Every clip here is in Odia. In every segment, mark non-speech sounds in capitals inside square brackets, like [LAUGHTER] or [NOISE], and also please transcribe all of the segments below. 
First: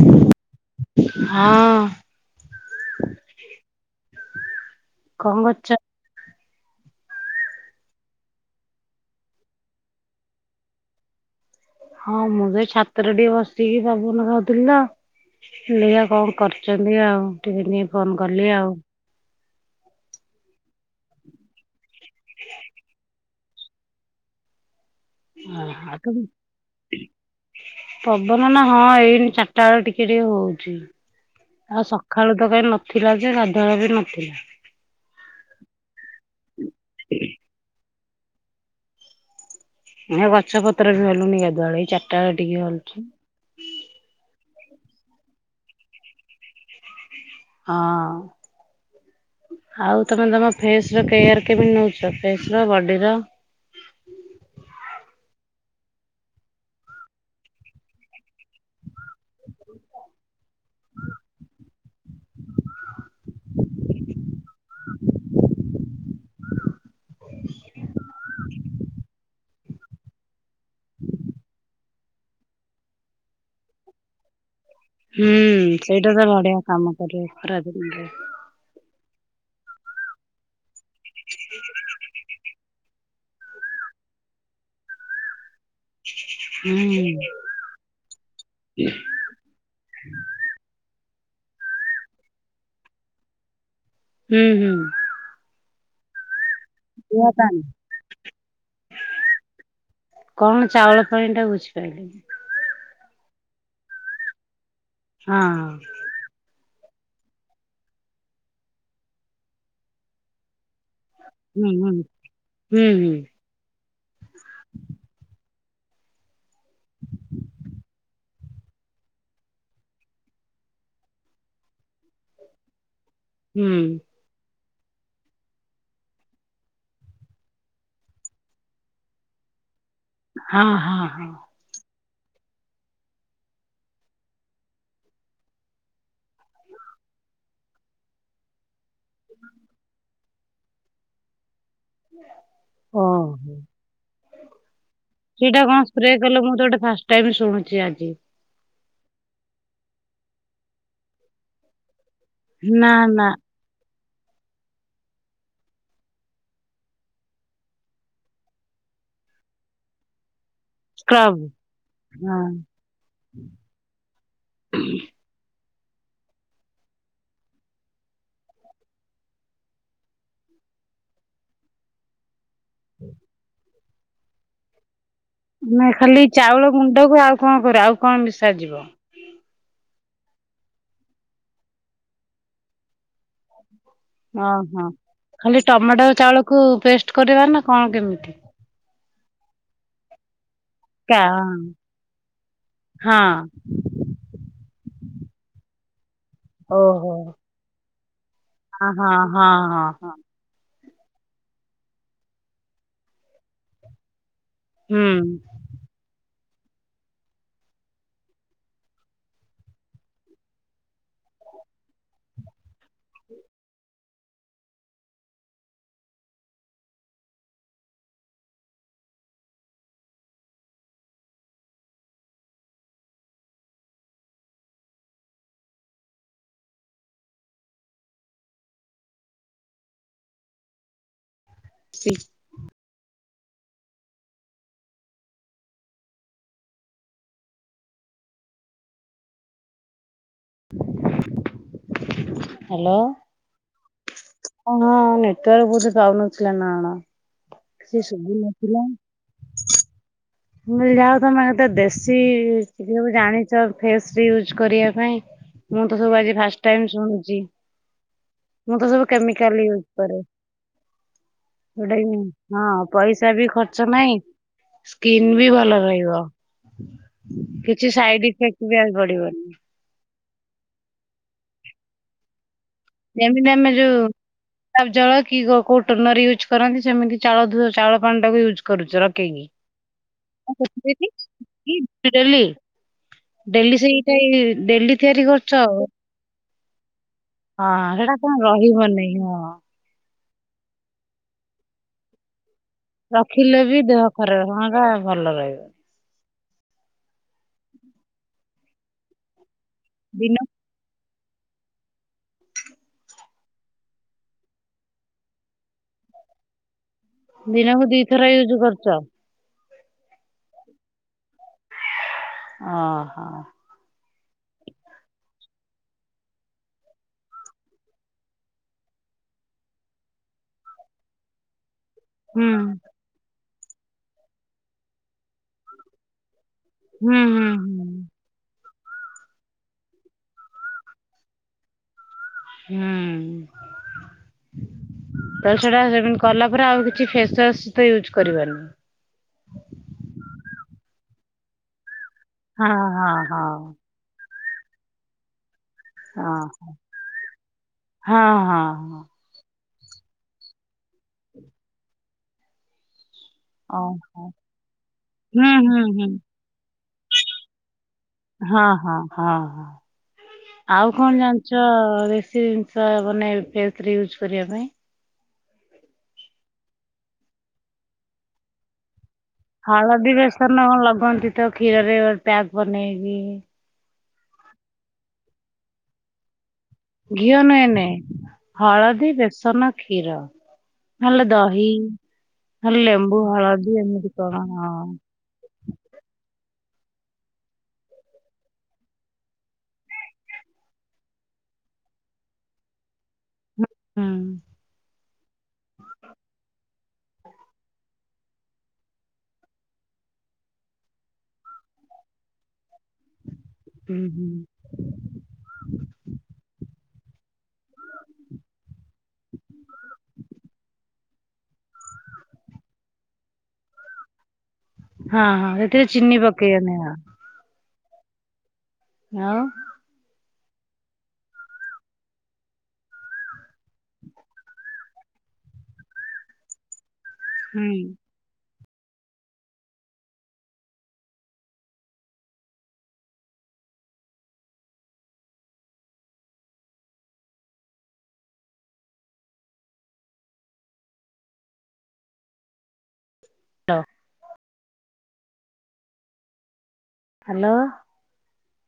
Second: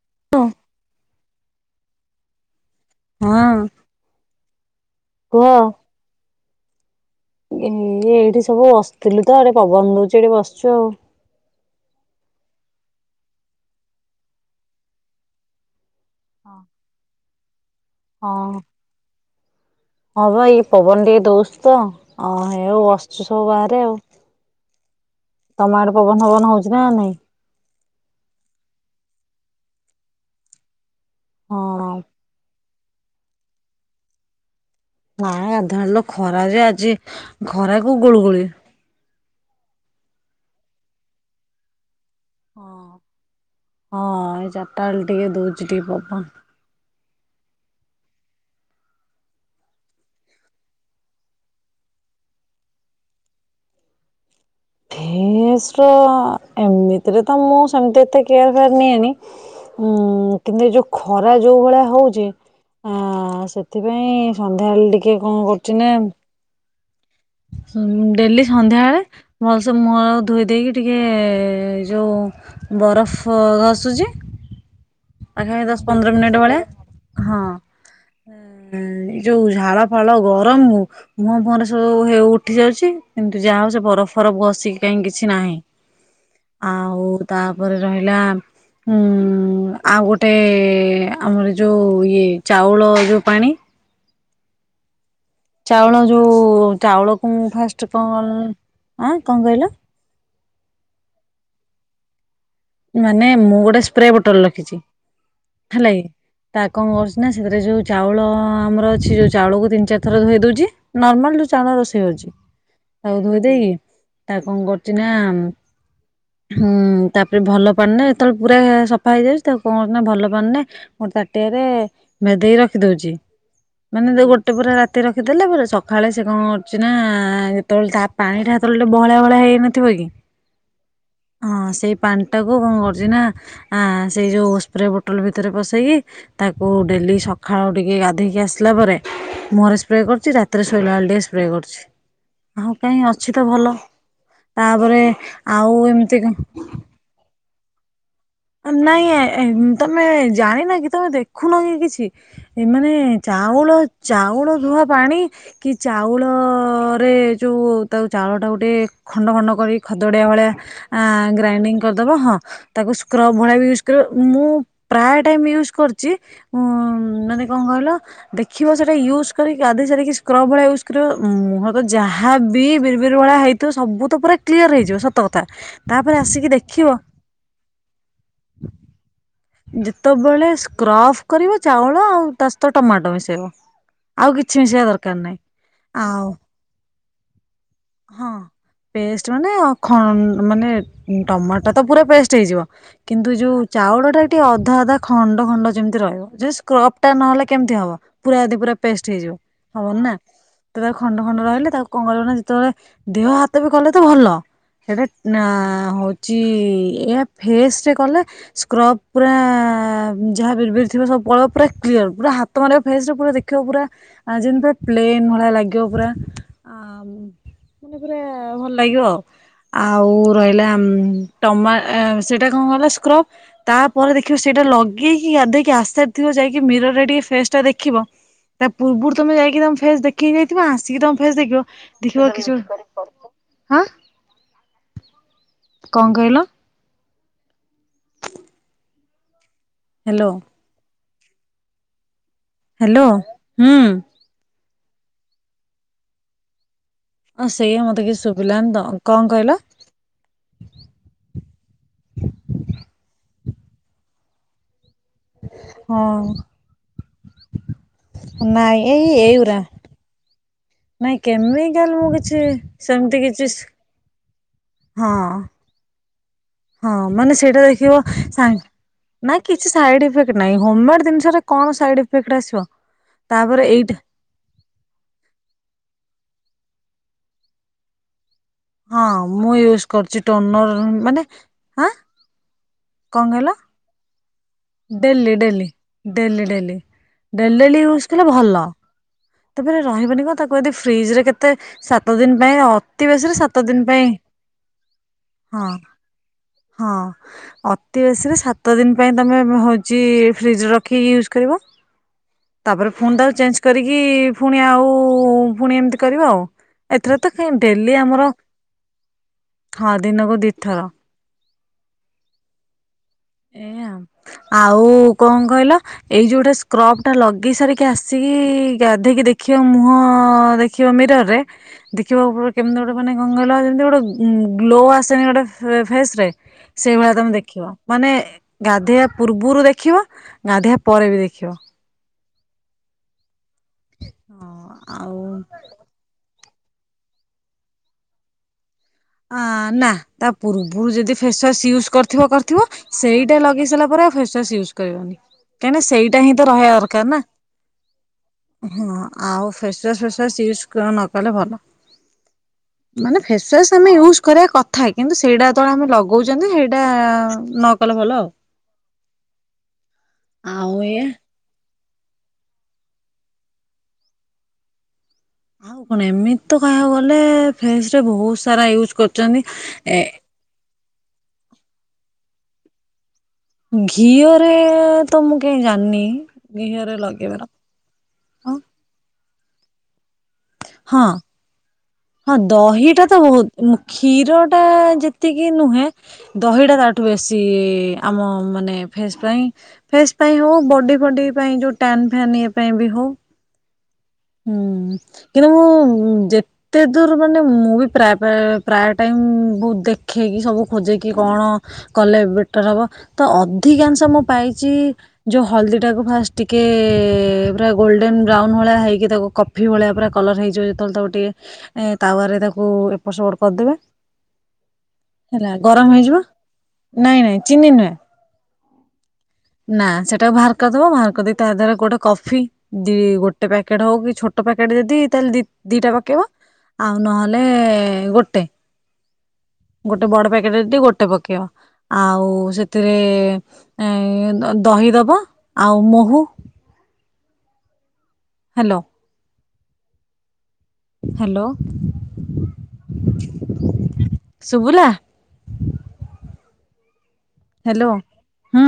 [UNINTELLIGIBLE] ହଁ। [INAUDIBLE] ହଁ। [INAUDIBLE] କଣ କରୁଚ। ଏଇ ଏଇଠି ସବୁ ବସିଥିଲୁ ତ ଆଡେ ପବନ ଦଉଛି ଏଠି ବସିଛୁ ଆଉ। ହଁ ମୁଁ ସେଇ ଛାତରେ ଟିକେ ବସିକି ପବନ ଖାଉଥିଲି ଲୋ। ଲିଆ କଣ କରୁଚନ୍ତି ଆଉ। ଟେନ ଫୋନ କରଲି ହଁ ଆଉ। ହଁ ଭ ଏଇ ପବନ ଟ ଦୋଷ ତ। ଅ ହେଉ ବସଛୁ। ମୁଁ ବାହାରେ ଆଉ। ତମ ଆଡେ ଆ ପବନ ପବନ ହଉଛି ନା ନାଇଁ। ପବନ ନା ହଁ ଏଇନି ଚାରିଟା ବେଳ ଟିକେ ଟିକେ ହଉଛି। ଆଉ ହଁ ସଖାଳୁ ତ କାଇଁ ନ ଥିଲା ଯେ ଗାଧୁଆଳବି ନଥିଲା। ନାଇଁ ଗାଧୁଆଳେ ନୁ ଖରା ଯେ ଆଜି ଖରା କୁ ଗୁଳୁଗୁଳି। ଏ ଗଛପତ୍ର ବି ହଲୁନି ଗାଧୁଆଳେ ଏ ଚା ଟା ଟିକେ ହଁ। ହଲୁଚି। ଟାଳେ ଟିକେ ଦଉଚି ଟିକେ ପବନ। ହଁ ଆଉ ତମେ ତମ ଫେସ ର କେୟାର କେମିତି ନଉଚ ଫେସ ର ବଡିର ଧେସର ଏମିତିରେ ତ ମୁଁ ସେମିତି ଏତେ କେୟାର ଫେୟାର ନିଏନି ଉଁ କିନ୍ତୁ ଏ ଯୋଉ ଖରା ଯୋଉ ଭଳିଆ ହଉଛି ଆ ସେଥିପାଇଁ ସନ୍ଧ୍ୟାବେଳେ ଟିକେ କଣ କରୁଚି ନା ସ ଡେଲି ସନ୍ଧ୍ୟାବେଳେ ଭଲସେ ମୁହଁ ଧୋଇ ଦେଇକି ଟିକେ ଯଉଁ ବରଫ ଘସୁଚି। ହୁଁ ସେଇଟା ତ ବଢିଆ କାମ ହଁ କରିବ ରାତିରେ। ଏଇ ଯୋଉ ଝାଳ ଫାଳ ଗରମ ହ ମୋ ମୁୁହଁରେ ସବୁ ହେ ଉଠି ଯାଉଚି। କିନ୍ତୁ ଯାହା ହଉ ସେ ବରଫ ଫରଫ ଘସିକି କାଇଁ କିଛି ନାହିଁ। ହୁଁ ଆଉ ତାପରେ ରହିଲା ଉଁ ଆଉ ଗୋଟେ ଏ ଆମର ଯୋଉ ଇଏ ଚାଉଳ ଯୋଉ ପାଣି। ହୁଁ ହୁଁ। ଚାଉଳ ଯୋଉ ଚାଉଳକୁ ହୁଁ। ମୁଁ ଫାଷ୍ଟ କଣ ଆଁ କଣ କହିଲ କଣ ଚାଉଳ ପାଣି ଟା ବୁଝିପାଇଲିନି। ମାନେ ମୁଁ ଗୋଟେ ସ୍ପ୍ରେ ବୋଟଲ ରଖିଚି। ହଁ ହେଲାକି ତାକ୍ କଣ କରୁଚି ନା ସେଥିରେ ଯଉ ଚାଉଳ ଆମର ଅଛି ଯୋଉ ଚାଉଳକୁ ତିନି ଚାରି ଥର ଧୋଇ ଦଉଚି ନର୍ମାଲ ଯୋଉ ହୁଁ ଚାଉଳ ହୁଁ ରୋଷେଇ ଅଉଛି ହୁଁ ହୁଁ ତାକୁ ଧୋଇ ଦେଇକି ତାକୁ କଣ କରୁଛି ନା ହୁଁ ତା ଭଲ ପାାନ ନା ଯେତେବେଳେ ପୁରା ସଫା ହେଇଯାଉଚି ତାକୁ କଣନା ଭଲ ପାନ ରେ ଗୋଟେ ତାଟିଆରେ ଭେଦେଇ ରଖିଦଉଚି। ହୁଁ। ଟେ ପୁରା ରାତି ରଖିଦେଲେ ପୁରା ସଖାଳେ ସେ କଣ କରୁଚି ନା ଯେତେବଳେ ତା ପାଣିଟା ହେତବେଳଠୁ ବହଳିଆ ବହଳିଆ ହେଇନଥ ଥିବକି ହଁ ହଁ ହଁ ସେଇ ପାଣିଟାକୁ କଣ କରୁଚିନା ସେଇ ଯେଉଁ ସ୍ପ୍ରେ ବୋଟଲ ଭିତରେ ପସେଇକି ତାକୁ ଡେଲି ସଖାଳୁ ଟିକେ ଗାଧୋଇକି ଆସିଲା ପରେ ମୁହଁରେ ସ୍ପ୍ରେ କରୁଛି ରାତିରେ ଶୋଇଲା ବେଳେ ଟିକେ ସ୍ପ୍ରେ କରୁଛି। ଆଉ କାହିଁ ଅଛି ତ ଓହୋ ଭଲ ତାପରେ ଆଉ ଏମିତି କ ଟ ବି ଶୁଣୁଚି ଆଜି। ନାଇଁ ତମେ ଜାଣିିନ କି ତମେ ଦେଖୁନ କି କିଛି। ନା ଏମାନେ ନା ଚାଉଳ। ଚାଉଳ ଧୁଆ ପାଣି କି ଚାଉଳ ରେ ଯଉ ତାକୁ ଚାଉଳଟା ଗୋଟେ ଖଣ୍ଡ ଖଣ୍ଡ କରି ଖଦଡ଼ିଆ ଭଳିଆ। ଆ ସ୍କ୍ରବ୍ ଗ୍ରାଇଣ୍ଡିଙ୍ଗ କରିଦବ ହଁ ତାକୁ ସୁ [UNINTELLIGIBLE] ମୁଁ ପ୍ରାୟ ଟାଇମ। ୟୁସ୍ କରିଛି ଉ ମାନେ କଣ କହିଲ ଦେଖିବ ସେଟା ୟୁସ୍ କରିକି ଗାଧେଇ ସାରିକି ସ୍କ୍ରବ୍ ଭଳିଆ ୟୁସ୍ କରିବ ଉ ମୁହଁ ତ ଯାହା। ବି ବିର୍ ବିରୁ ଭଳିଆ ହେଇଥିବ। ସବୁ ତ ପୁରା କ୍ଲିୟର ହେଇଯିବ ସ୍ ଆମେ ଖାଲି ଚାଉଳ ଗୁଣ୍ଡକୁ ଆଉ କଣ କର ଆଉ। କଣ ବିସାରିଯିବ। ଯେତେବେଳେ ସ୍କ୍ରଫ କରିବ ଚାଉଳ ଆଉ ତା ସହିତ ଟମାଟୋ ମିଶେଇବ। ଆଉ କିଛି ଓହୋ ମିଶେଇବା ଦରକାର ନାହିଁ। ଖାଲି ଟମାଟୋ ଆଉ ଚାଉଳକୁ ପେଷ୍ଟ। କରିବାର ନା। କଣ ହଁ କେମିତି। ପେଷ୍ଟ ମାନେ ଖ ମାନେ କା ଟମାଟୋ ତ ପୁରା ପେଷ୍ଟ ହେଇଯିବ। ହଁ କିନ୍ତୁ ଯୋଉ ଚାଉଳ ଟା ଟିକେ ଅଧା ଅଧା। ଖଣ୍ଡ ଖଣ୍ଡ ଯେମିତି ରହିବ। ଯୋ ଓହୋ ସ୍କ୍ରବ୍ ନହେଲେ କେମିତି ହବ। ପୁରା ଯଦି ପୁରା ହଁ ହଁ ପେଷ୍ଟ ହେଇଯିବ ହଁ ହଁ ହବନି ହଁ ନା। ପୁରା ଖଣ୍ଡ ଖଣ୍ଡ ରହିଲେ ତାକୁ କଣ କରିବ ନା। ସେତେବେଳେ ଦେହ ହାତ ବି କଲେ ତ ଭଲ। ସେଇଟା ନା ହୁଁ ହଉ ଚି ଏହା ଫେସ ରେ କଲେ ସ୍କ୍ରବ ପୁରା ଯାହା ବିର୍ ବିର୍ ଥିବ ସବୁ ପଳେଇବ ପୁରା କ୍ଲିୟର। ପୁରା ହାତ ମାରିବ ଫେସ ରେ ପୁରା ଦେଖିବ ପୁରା ଯେମିତି ପୁରା ପ୍ଲେନ୍ ଭଳିଆ ଲାଗିବ। ପୁରା ମାନେ ପୁରା ଭଲ ଲାଗିବ। ଆଉ ଆଉ ରହିଲା ଟମା ସେଇଟା କଣ ଗଲା ସ୍କ୍ରବ ତାପରେ ଦେଖିବ। ସେଇଟା ଲଗେଇକି ଗାଧେଇକି ଆସିସାରିଥିବ ଯାଇକି ମିରରରେ ଟିକେ ଫେସ ଟା ଦେଖିବ। ତା ପୂର୍ବରୁ ତମେ ଯାଇକି ତମ ଫେସ ଦେଖିକି ଯାଇଥିବ ଆସିକି ତମ ଫେସ ଦେଖିବ। [UNINTELLIGIBLE] ହାଁ। କଣ କହିଲ? ହ୍ୟାଲୋ। ହ୍ୟାଲୋ ହୁଁ। କଣ ନେଟୱାର୍କ ବୋଧେ ପାଉନଥିଲା ନା କଣ। ହଁ ସେଇଆା ମୋତେ କିଛି ଶୁଭୁ ଶୁଭିଲାନି ନଥିଲା ତ, କଣ କହିଲ? ମୁଁ କହିଲି ଯାହା ହଉ ତୋମେ କେତେ ଦେଶୀ [UNINTELLIGIBLE] ସବୁ ଜାଣିଛ ଫେସ ରେ ୟୁଜ୍ କରିବା ପାଇଁ ମୁଁ ତ ହଁ ସବୁ ଆଜି ଫାଷ୍ଟ ଟାଇମ୍ ଶୁଣୁଚି, ମୁଁ ନାଇଁ ତ ସବୁ ଏଇ ଏଇଗୁରା କେମିକାଲି କରେ, ନାଇଁ କେମିକାଲ [UNINTELLIGIBLE] ମୁଁ କିଛି ହଁ ସେମିତି ପଇସା ବି କିଛି ଖର୍ଚ୍ଚ ନାଇଁ ହଁ କିନ୍ ବି ଭଲ ରହିବ। ହଁ ମାନେ ସେଇଟା କିଛି ଦେଖିବ ସାଇଡ ଇଫେକ୍ଟ ବି ଆଉ ସା-ନା ପଡିବନି। କିଛି ସାଇଡ ଇଫେକ୍ ନାଇଁ ହୋମମେଡ୍ ଜିନିଷର କଣ ସାଇଡ୍ ଇଫେକ୍ଟ ଟା ଆସିବ? ଯେମିତି ନା ତାପରେ ଆମେ ଯୋଉ ଏଇଟା ଆଉ ଜଳ କି ଗୋ- କୋଉ ଟନର୍ ୟୁଜ କରନ୍ତି ସେମିତି ଚାଉଳ ଧୁ-ଚାଉଳ ପାଣି ଟା ବି ୟୁ ହଁ ମୁଁ ୟୁଜ୍ କରୁଚି ଟନର୍ ମାନେ ଆଁ, ଡେଲି ଡେଲି ସେଇ ସେଇ ଡେଲି ଡେଲି ଡେଲି ଡେଲି। ଏ ଡେଲି ଡେଲି ହଁ ୟୁଜ୍ ସେଟା କଲେ କଣ ଭଲ, ରହିବନି ହଁ। ତାପରେ ରହିବନି କଣ ତାକୁ ଯଦି ଫ୍ରିଜ ରେ କେତେ ସାତ ଦିନ ପାଇଁ ଅତି ବେଶୀରେ ସାତ ରଖିଲେ ଦିନ ବି ପାଇଁ ଦେହ ଖରାପ ହଅଙ୍କା ଭଲ ରହିବ ହଁ ହଁ ଅତି ବେଶୀରେ ସାତ ଦିନ ପାଇଁ ତୋମେ ବ-ହୋଉ ଚି ଦିନ ଫ୍ରିଜ୍ ରେ ରଖିକି ୟୁଜ କରିବ ତାପରେ ଫୁଣ୍ ତାକୁ ଚେଞ୍ଜ କରିକି ଫୁଣି ଆଉ ପୁଣି ଏମିତି କରିବା ଆଉ ଏଥିରେ ତ କାଇଁ ଦିନକୁ ଡେଲି ଦିଥର ଆମର ୟୁଜ କରୁଛ? ହଁ ଦିନକୁ ଦିଥର। ଓହୋ। ଏ-ଆ- ଆଉ କଣ କହିଲ ଏଇ ଯୋଉଟା ସ୍କ୍ରବ ଟା ଲଗେଇ ସାରିକି ଆସିକି ଗାଧେଇକି ଦେଖିବ ମୁହଁ ଦେଖିବ ମିରର୍ ରେ ଦେଖିବ ହୁଁ ଉପରେ କେମିତି ଗୋଟେ ମାନେ କଣ କହିଲ ଏ ଏମତି ଗୋଟେ ଉଁ, ଗ୍ଲୋ ଆସେନି ଗୋଟେ ଫେ- ଫେସ୍ ରେ ସେଇଭଳିଆ ହୁଁ ତୋମେ ହୁଁ ଦେଖିବ। ହୁଁ। ମାନେ ଏ ଗାଧେଇବା ପୂର୍ବରୁ ଦେଖିବ ଗାଧେଇବା ପରେ ବି ଦେଖିବ। ହୁଁ ତାହେଲେ ହଁ ଆଉ ସେଟା ସେମିତି କଲା। ତାରେ ଆଉ କିଛି ଫେସୱା ୟୁଜ୍ କରିବାନି। ନା ତା ପୂର୍ବରୁ ଯଦି ଫେସୱାସ୍ ୟୁଜ କରୁ ଥିବ କରିଥିବ ହଁ ହଁ ସେଇଟା ହଁ ଲଗେଇ ସାରିଲା ପରେ ଫେ ସସ୍ ୟୁଜ କରିବାନି। କାହିଁକ ସେଇଟା ହଁ ହିଁ ତ ରହିବା ଦରକାର ନା ହଁ ଆଉ। ଫେସୱାସ ଫେସୱାସ୍ ୟୁଜ ନକଲେ ଭଲ ମାନେ ଫେସ୍ ଆମେ ୟୁଜ ଓହୋ କରିବା କଥା କିନ୍ତୁ ସେଇଟା ହୁଁ ହୁଁ ଯେତେବେଳେ ହୁଁ ଲଗାଉଛନ୍ତି। ଇଟ ନ। କଲେ ଭଲ ଆଉ ହଁ ହଁ ହଁ ହଁ ଆଉ କଣ ଜାଣିଛ। ଦେ ଜିନିଷ ମାନେ ୟୁଜ କରିବା ପାଇଁ। ଆଉ କଣ ଏମିତି ତ କହିବାକୁ ଗଲେ ଫେସ୍ ରେ ବହୁତ ସାରା ୟୁଜ କର ହଳଦୀ ବେସନ କଣ ଲଗନ୍ତି ତ କ୍ଷୀରରେ। ପ୍ୟାଗ ବନେଇବି। ଘିଅରେ ତ ମୁଁ କାଇଁ ଜାଣିନି। ଘିଅରେ ଘିଅ ଲଗେଇବାର ନୁହେନେ ହଳଦୀ ବେସ ସନ କ୍ଷୀର। ହଁ ନହେଲେ ଦହି। ହଁ ନହେଲେ ଦହିଟା ତ ଲେମ୍ବୁ ବହୁତ ହଳଦୀ ଏମିତି କଣ କ୍ଷୀର ଟା ହଁ ଯେତିକି ନୁହେଁ। ଦହିଟା ତାଠୁ ବେଶୀ ଆମ ମାନେ ଫେସ୍ ପାଇଁ ଫେସ୍ ପାଇଁ ହଉ ବଡି ଫଡି ପାଇଁ ଯୋଉ ଟନ୍ ଫନ୍ ଇ ପାଇଁ ବି ହଉ। ହୁଁ। ହୁଁ କିନ୍ତୁ ଯେ। ଏତେ ଦୂର ମାନେ ମୁଁ ବି ପ୍ରାୟ ପ୍ରାୟ ଟାଇମ ବହୁ ଦେଖେଇକି ସବୁ ଖୋଜେଇକି କଣ କଲେ ବେଟର ହବ ତ ହୁଁ ଅଧିକାଂଶ ମୁଁ ହୁଁ ପାଇଛି ଯେଉଁ ହଳଦୀଟାକୁ ଫାଷ୍ଟ ଟିକିଏ। ୁରା ଗୋଲ୍ଡେ ବ୍ରାଉନ ହଳିଆ ହେଇକି। ତାକୁ କଫି ଭଳିଆ ପୁରରା କଲର୍ ହେଇଯିବ ଯେତେବେଳେ ତାକୁ ଟିକେ ତାୱାରରେ ତାକୁ ଏପଟ ସେପଟ କରିଦେବେ। ହଁ ହଁ ହେଲା ସେଥିରେ ଗରମ ଚିନି ହେଇଯିବ ପକେଇବନି ହଁ ନାଇଁ ନାଇଁ ଚିନି ନୁହେଁ। ଆଉ ନା ସେଟା ବାହାର। ମହାରକ ତା ଦାରରେ ଗୋଟେ କଫି ଦି ଗୋଟେ ପ୍ୟାକେଟ ହଉ କି ଛୋଟ ପ୍ୟାକେଟ ଯଦି ତାହେଲେ ଦିଟା ପକେଇବ। ଆଉ ନହେଲେ ହୁଁ। ଗୋଟେ। ଗୋଟେ ବଡ ପ୍ୟାକେଟରେ ଟିକ ଗୋଟେ ପକେଇୟ ଆଉ ସେଥିରେ। ଦହି ଦେବା ଆଉ ମହୁ। Hello hello. ଶୁଭିଲା। ହ୍ୟାଲୋ। ହଁ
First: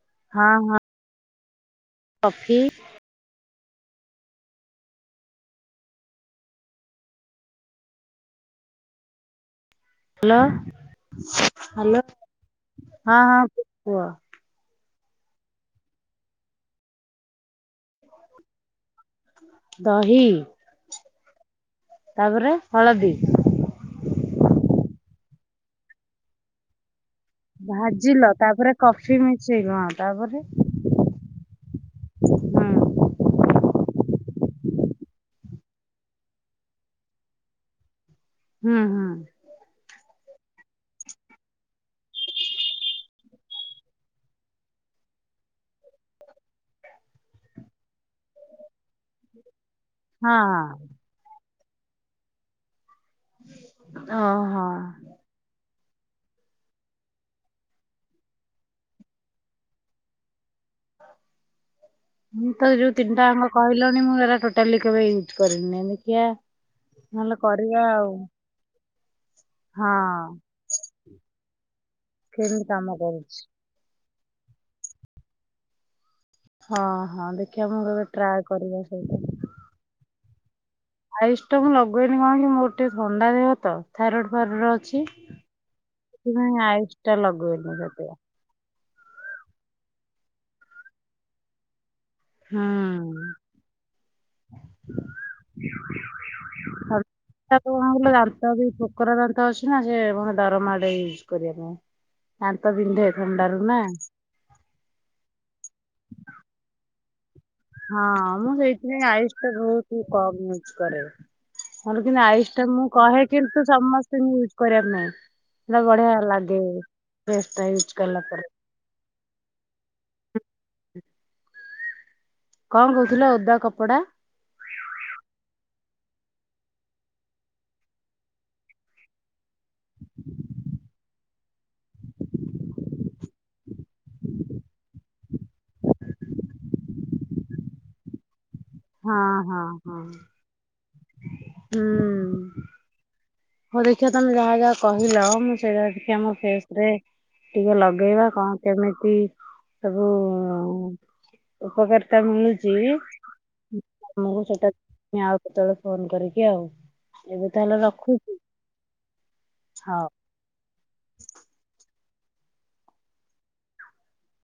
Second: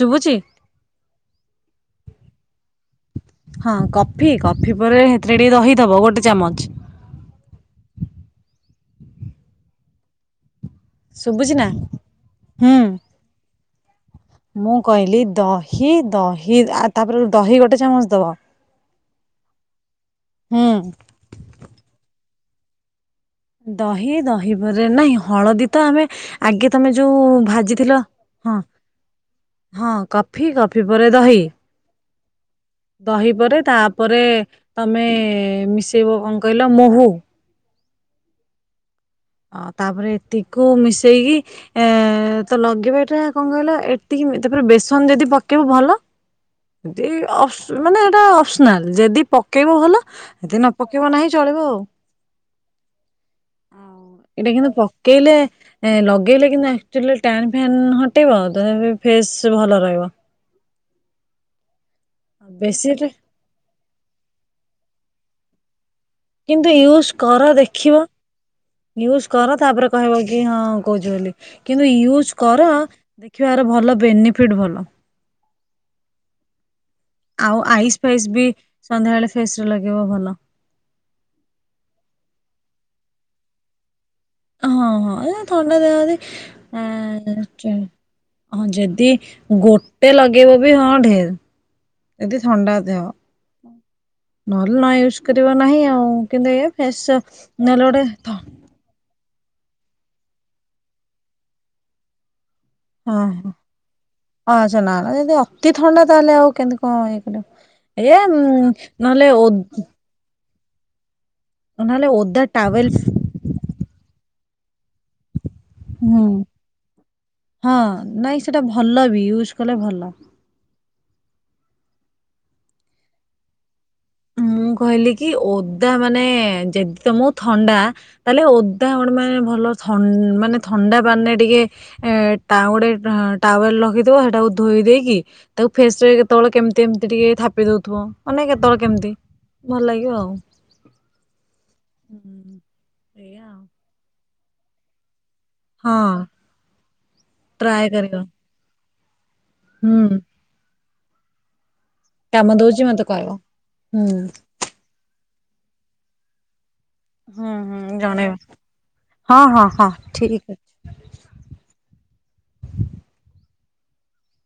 ଶୁଭୁଛି। ହଁ ହଁ କଫି। ହଁ କଫି କଫି ପରେ ସେଥିରେ ଟିକେ ଦହି ଦବ ଗୋଟେ ଚାମଚ। ହ୍ୟାଲୋ। ସୁବୁଛି ନା ହୁଁ। ଓ ମୁଁ କହିଲି ଦହି ଦହି ଆ ତାପରେ ଦହି ଗୋଟେ ଚାମଚ ଦବ। ଦହି। ହୁଁ ତାପରେ ହଳଦୀ। ଦହି ଦହି ପରେ ନାଇଁ ହଳଦୀ ତ ଆମେ ଆଗେ ତମେ। ଯୋଉ ଭାଜିଥିଲ ଭାଜିଲ ହଁ ତାପରେ କଫି ମିଶେଇବ ହଁ ତାପରେ କଫି କଫି ପରେ ଦହି ହୁଁ ଦହି ପରେ ତା ପରେ ତମେ ମିଶେଇବ କଣ କହିଲ ମହୁ। ହୁଁ ହୁଁ। ଅ ତାପରେ ଏତିକୁ ମିଶେଇକି ଏ ତ ଲଗେଇବା ଏଇଟା କଣ କହିଲା ଏତିକି ତାପରେ ବେସନ ଯଦି ପକେଇବୁ ଭଲ ମାନେ ଏଇଟା ଅପସନାଲ ଯଦି। ପକେଇବ ଭଲ ହଁ ଏଦିନ ପକେଇବ ନାହିଁ ଚଳିବ ଆଉ। [INAUDIBLE] ଏଇଟା ଓହୋ। କିନ୍ତୁ ପକେଇଲେ। ଲଗେଇଲେ କିନ୍ତୁ ଏକ୍ଟୁଅଲୀ ଟାନଫ୍ୟନ୍ ହଟେଇବ ଆଉ ତଥାପି ଫ୍ରେସ ଭଲ ରହିବ। ମତେ ଯୋଉ ବେଶୀ ତିନିଟା ଅଙ୍ଗ କହିଲନି ମୁଁ ଏରା ଟୋଟାଲି। କେବେ ୟୁଜ କରିନି । କିନ୍ତୁ ୟୁଜ କର ଦେଖିବ ୟୁଜ କର ତାପରେ କହିବ ହଁ କି ହଁ କହୁଛି ବୋଲି କିନ୍ତୁ ୟୁଜ ସେମିତି କର କାମ କରୁଛି। ଦେଖିବ ଆର ଭଲ ବେନିଫ ଫିଟ ଭଲ। ହଁ ହଁ ଆଉ ଦେଖିବା ମୁଁ ଆଇସ୍ କେବେ ଫାଇସ୍ ଟ୍ରାଏ ବି କରିବା ସନ୍ଧ୍ୟାବେଳେ ଫେସ ରେ ଲଗେଇବ ଭଲ। ଆଇସ୍ ଟା ମୁଁ ଲଗେଇନି କଣ କି ମୋର ଟିକେ ଥଣ୍ଡା ଦେହ ତ। ଥାଇରଏଡ ଫାଇରଏଡ ହଁ ଅଛି। ହଁ ଥଣ୍ଡା ଦେହ ସେଥିପାଇଁ ଆ ଆୟୁଷ ଟା ଲଗେଇନି ସେତେ ହ ଯ ଦି ଗୋଟେ ଲଗେଇବ ବି ହଁ ଢେର। ଯଦି ଥଣ୍ଡା ଦେହ ହୁଁ। ନହେଲେ ନ ୟୁଜ କରିବ ନାହିଁ ଆଉ କିନ୍ତୁ ଏୟା ଫେସ ତା କଣ ନେଲେ ଗୋଟେ। କହିଲ ଦାନ୍ତ ବି ଠୋକରା ଦାନ୍ତ ଅଛି ନା ଯେ ଡର ମାଡେ ୟୁଜ କରିବା ପାଇଁ। ଦାନ୍ତ ବିନ୍ଧେ ହଁ ଥଣ୍ଡାରୁ ନା। ହ ଅଛନା ନା ଯଦି ଅତି ଥଣ୍ଡା ତାହେଲେ ଆଉ କେମିତି କଣ। କରିବ। ହଁ ଏ ମୁଁ ସେଇଥିପାଇଁ ନହେଲେ ଆୟୁଷ ଓ ଟା ବହୁତ କମ୍ ନୋଉଛି। ୟୁଜ କରେ। ଭଲ ନହେଲେ କିନ୍ତୁ ଓଦା ଆଇଷ୍ ଟା ମୁଁ ଟାୱେଲ କହେ କିନ୍ତୁ ସମସ୍ତେ। ୟୁଜ କରିବା। ନାଇଁ ସେ ବଢିଆ ଲାଗେ ପେଷ୍ଟଟା ହଁ ୟୁଜ କଲା ନାଇଁ ପରେ। ସେଟା ଭଲ ବି ୟୁଜ କଲେ ଭଲ। ଲ। ହ। କଣ କହୁଥିଲ ଓଦା କପଡା? ମୁଁ କହିଲି କି ଓଦା ମାନେ ଯଦି ତମକୁ ଥଣ୍ଡା ତାହେଲେ ଓଦା ଗୋଟେ ମାନେ ଭଲ ମାନେ ଥଣ୍ଡା ପାଣିରେ ଟିକେ ଗୋଟେ ଟାୱେଲ ରଖିଥିବ ସେଟାକୁ ଧୋଇ ଦେଇକି ତାକୁ ଫ୍ରେସ ରେ କେତେବେଳେ କେମତି ଏମିତି ଟିକେ ଥାପି ଦଉଥିବ ମାନେ କେତେବେଳେ କେମିତି ହଁ ହଁ ଭଲ ହଁ। ଲାଗିବ ଆଉ। ହୁଁ। ଏଇଆ ଆଉ ହଉ ଦେଖିଆ ତମେ ଯାହା ଯାହା କହିଲ ମୁଁ ସେଇରା ଟିକେ ହଁ ଆମ ଫେସ ରେ ଟିକେ ଟ୍ରାଏ କରିବ ଲଗେଇବା କଣ କେମିତି? ବି ତାକୁ ହୁଁ ଉପକରିତା କାମ ଦଉଛି ମିଳୁଛି ମତେ କହିବ। ହୁଁ ମୁ ସେଟା ପୁଣି ଆଉ କେତବେଳେ‌ ଫୋନ କରିକି ଆଉ ହୁଁ ଏବେ ହୁଁ ତାହେଲେ ଜଣେଇବ ରଖୁଛି। ହଁ ହଁ ହଁ ହଉ। ଠିକ ଅଛି।